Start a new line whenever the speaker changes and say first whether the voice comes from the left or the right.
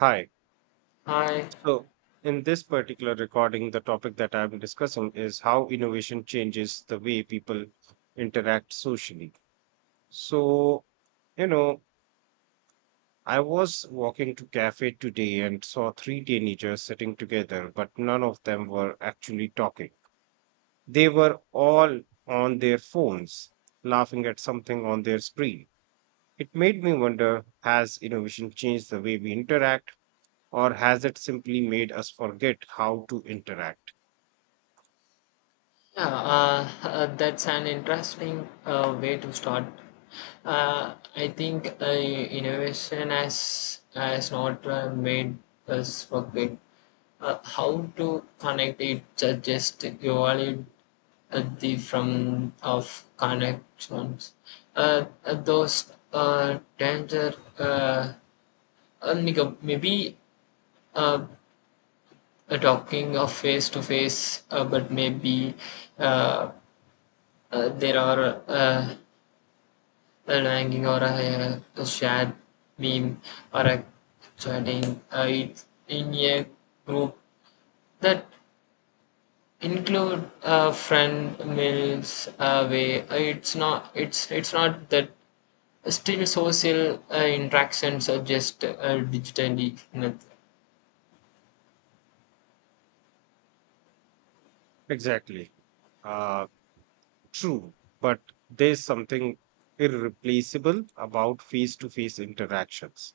right: Hi.
left: Hi.
right: So, in this particular recording, the topic that I'm discussing is how innovation changes the way people interact socially. So, you know, I was walking to cafe today and saw three teenagers sitting together, but none of them were actually talking. They were all on their phones, laughing at something on their screen. It made me wonder, has innovation changed the way we interact, or has it simply made us forget how to interact?
left: Yeah, that's an interesting way to start. I think innovation has not made us forget how to connect it. Just evaluate the from of connections. Those danger. Nico, maybe uh, talking of face to face, but maybe. Uh, there are an hanging or a shared meme or a chatting it, in a group that include friend meals away. It's not it's not that still social interactions are just digitally. Not-
right: Exactly. Uh, True, but there's something irreplaceable about face to face interactions,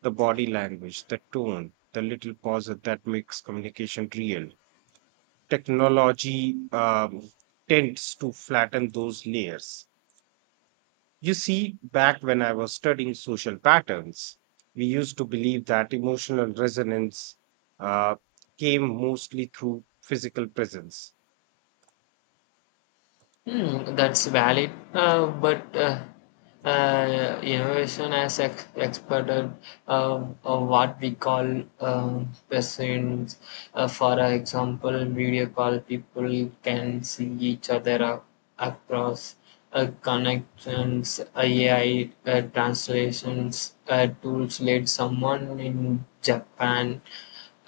right: the body language, the tone, the little pauses that makes communication real. Technology tends to flatten those layers. You see, back when I was studying social patterns, we used to believe that emotional resonance uh, came mostly through physical presence.
left: Hmm, that's valid, but innovation as experted what we call persons. For example, video call people can see each other across connections, AI translations tools. Let someone in Japan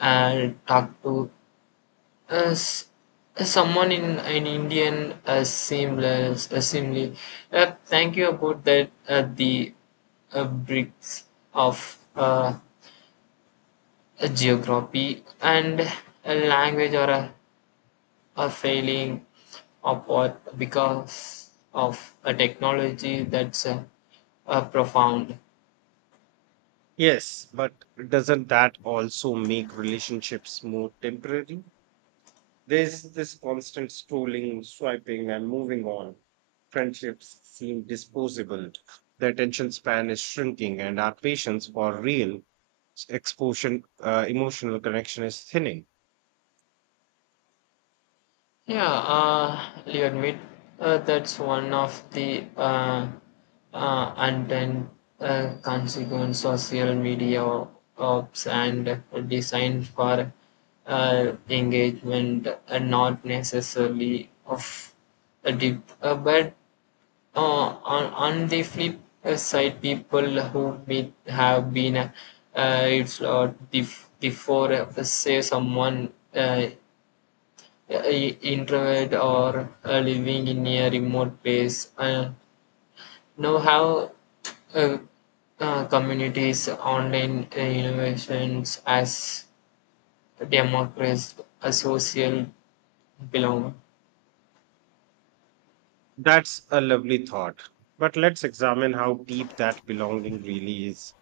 left: talk to as someone in an Indian seamless assembly, thank you about that. The bricks of a geography and a language or a failing apart because of a technology that's profound.
right: Yes, but doesn't that also make relationships more temporary? There's this constant scrolling, swiping, and moving on. Friendships seem disposable. The attention span is shrinking, and our patience for real exposure, emotional connection is thinning.
left: Yeah, Leonid, that's one of the unintended consequence of social media ops and designed for engagement, not necessarily of a deep. But on the flip side, people who meet have been it's bef- before say someone. I- introvert or living in a remote place. Now how uh, communities, online innovations as democracy, a social belong.
right: That's a lovely thought. But let's examine how deep that belonging really is.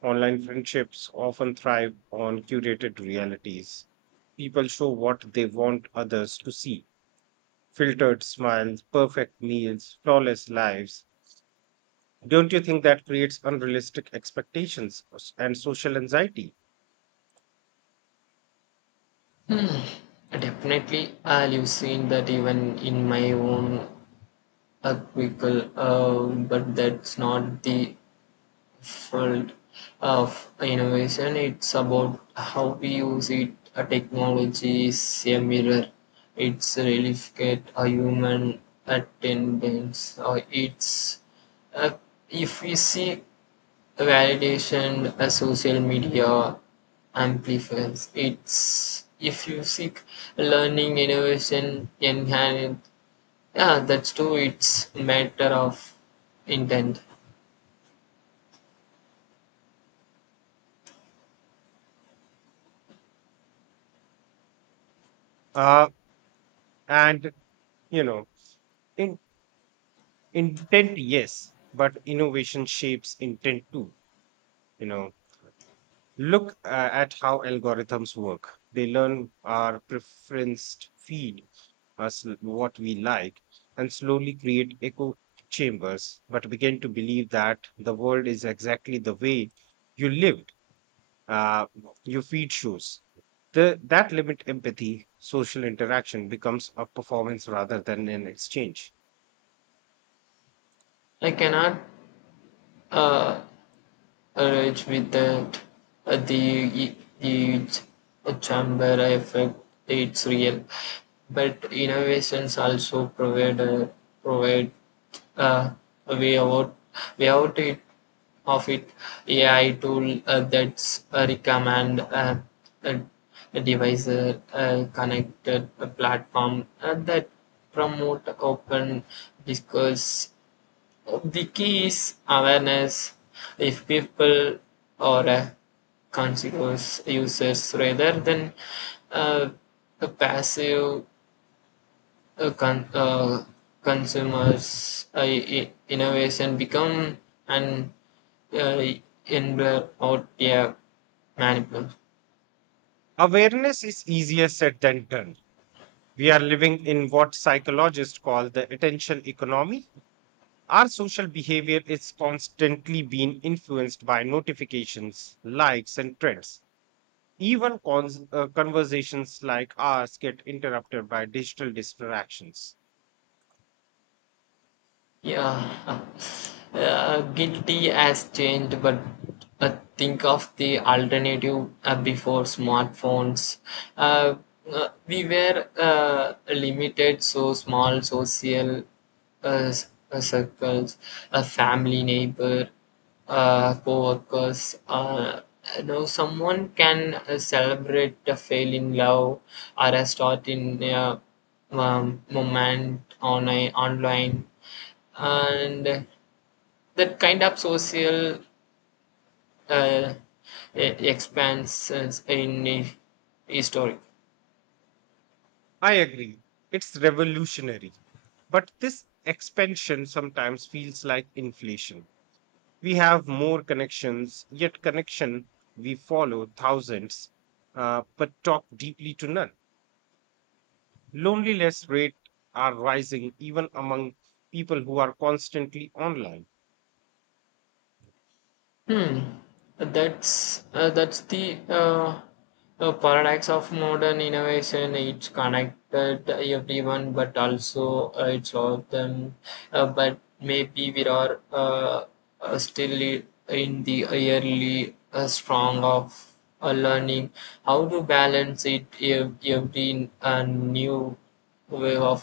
right: Online friendships often thrive on curated realities. People show what they want others to see, filtered smiles, perfect meals, flawless lives. Don't you think that creates unrealistic expectations and social anxiety?
left: Definitely, you've seen that even in my own quickle, but that's not the field of innovation. It's about how we use it. A technology is a mirror. It's replicate a human attendance. Or it's uh, if we see validation, a social media amplifies. It's if you seek learning, innovation, enhance. Yeah, that's true. It's matter of intent.
right: Uh, and, you know, in, Intent, yes, but innovation shapes intent too. You know, Look at how algorithms work. They learn our preferenced feed, us what we like, and slowly create echo chambers, but begin to believe that the world is exactly the way you lived, uh, your feed shows. That limit empathy, social interaction becomes a performance rather than an exchange.
left: I cannot uh, arrived without the the chamber effect, it's real. But innovations also provide provide uh, a way out way out it, of it. AI tool that's a recommend a, a device connected a platform that promote open discourse the key is awareness. If people are conscious users rather than uh, the passive uh, con- uh, consumers, innovation become an uh, enabler or a maniple.
right: Awareness is easier said than done. We are living in what psychologists call the attention economy. Our social behavior is constantly being influenced by notifications, likes, and trends. Even conversations like ours get interrupted by digital distractions.
left: Yeah, guilty has changed, but think of the alternative before smartphones. Uh, we were limited, so small social circles, a family, neighbor, co-workers. You someone can celebrate a fail in love or a start in a moment on online and that kind of social uh, expansions in history.
right: I agree, it's revolutionary. But this expansion sometimes feels like inflation. We have more connections, yet connection, we follow thousands, but talk deeply to none. Loneliness rates are rising even among people who are constantly online.
left: Hmm. That's the paradox of modern innovation. It's connected everyone, but also it's all of them. But maybe we are still in the early strong of learning how to balance it every new wave of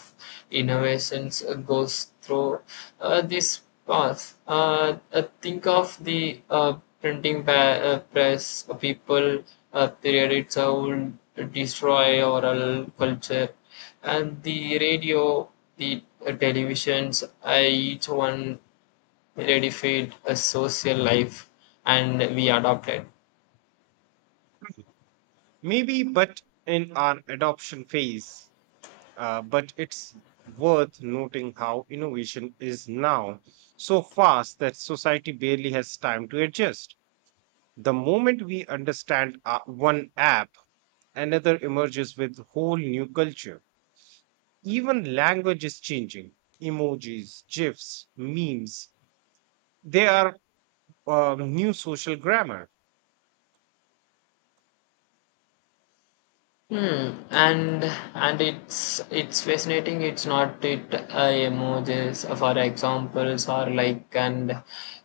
left: innovations goes through this path. Think of the printing press, people, period, it's would destroy oral culture, and the radio, the televisions, each one redefined a social life, and we adopted.
right: Maybe, but in our adoption phase, but it's worth noting how innovation is now so fast that society barely has time to adjust. The moment we understand one app, another emerges with whole new culture. Even language is changing. Emojis, GIFs, memes, they are new social grammar.
left: Hmm. And it's fascinating. It's not it emojis, for examples, or like and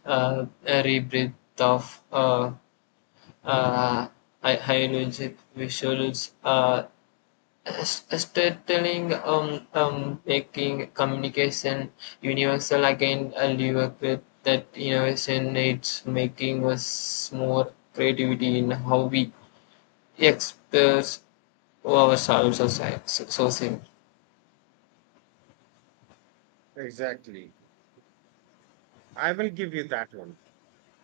left: a rebreath of uh, high-energy visuals. Storytelling, making communication universal again. I live with that innovation. It's making us more creativity in how we express ourselves as sourcing.
right: Exactly. I will give you that one.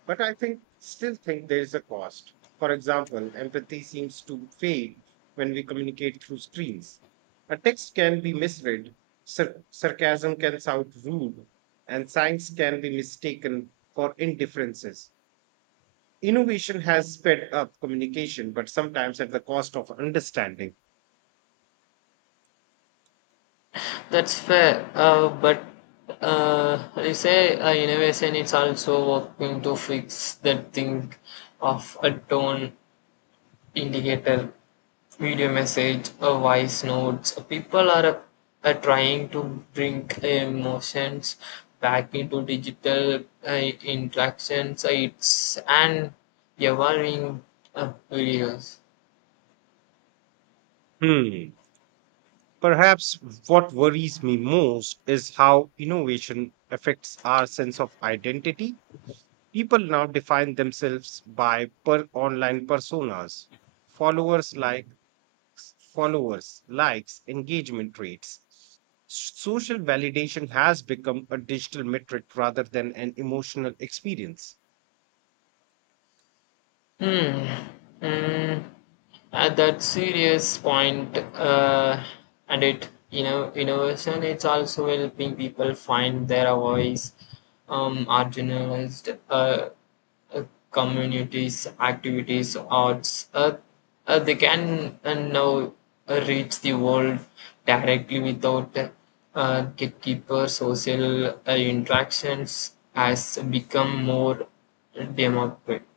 right: But I think still think there is a cost. For example, empathy seems to fade when we communicate through screens. A text can be misread, sarcasm can sound rude, and signs can be mistaken for indifferences. Innovation has sped up communication, but sometimes at the cost of understanding.
left: That's fair, but I say innovation is also working to fix that thing of a tone indicator, video message, a voice notes. People are trying to bring emotions back into digital interactions. It's an evolving videos.
right: Hmm. Perhaps what worries me most is how innovation affects our sense of identity. People now define themselves by per online personas, followers like followers, likes, engagement rates. Social validation has become a digital metric rather than an emotional experience.
left: Hmm. Mm. At that serious point, and it you know innovation. It's also helping people find their voice, marginalized uh, communities, activities, arts. They can now reach the world directly without gatekeeper social interactions has become more democratic.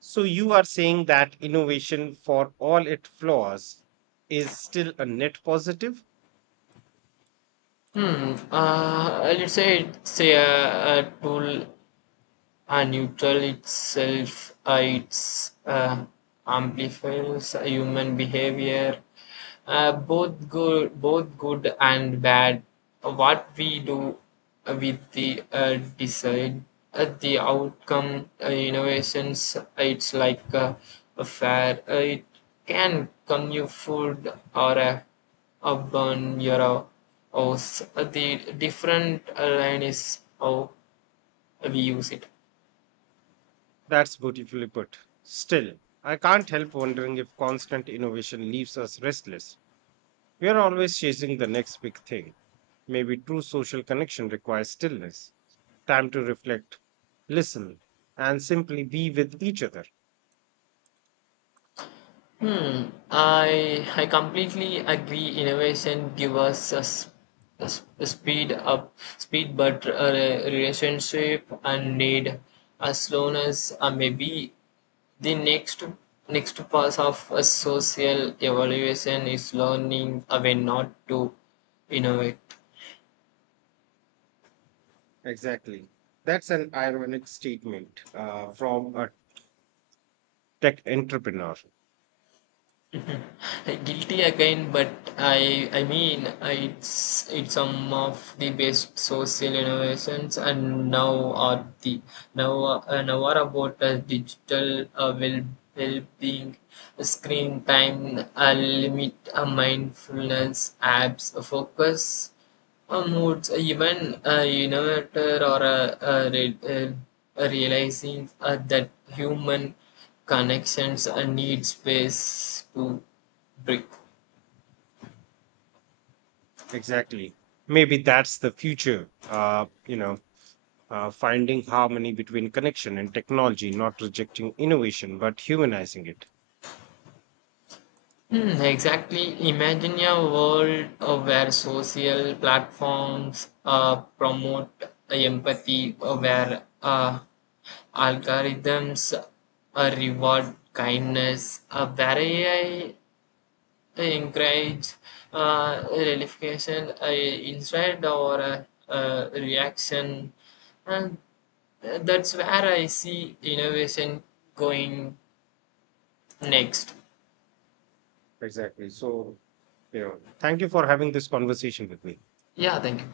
right: So you are saying that innovation, for all its flaws, is still a net positive?
left: Hmm. I'd say it's a tool a neutral itself it's amplifies human behavior both good and bad what we do with the decide the outcome innovations it's like a fair it can come you food or a burn your house. The different line is how we use it.
right: That's beautifully put. Still, I can't help wondering if constant innovation leaves us restless. We are always chasing the next big thing. Maybe true social connection requires stillness, time to reflect, listen, and simply be with each other.
left: Hmm. I completely agree. Innovation give us a speed up, speed, but a relationship and need a slowness. Or maybe the next next part of a social evaluation is learning when not to innovate.
right: Exactly. That's an ironic statement from a tech entrepreneur.
left: Guilty again, but I mean it's some of the best social innovations and now are the now are about digital well-being, screen time, limit, mindfulness apps, focus moods, even innovator or realizing that human connections need space too. Brick.
right: Exactly. Maybe that's the future. Finding harmony between connection and technology, not rejecting innovation but humanizing it.
left: Mm, exactly. Imagine a world where social platforms promote empathy, where algorithms reward kindness, where AI encourage relaxation instead or reaction. And that's where I see innovation going next.
right: Exactly. So, you know, thank you for having this conversation with me.
left: Yeah, thank you.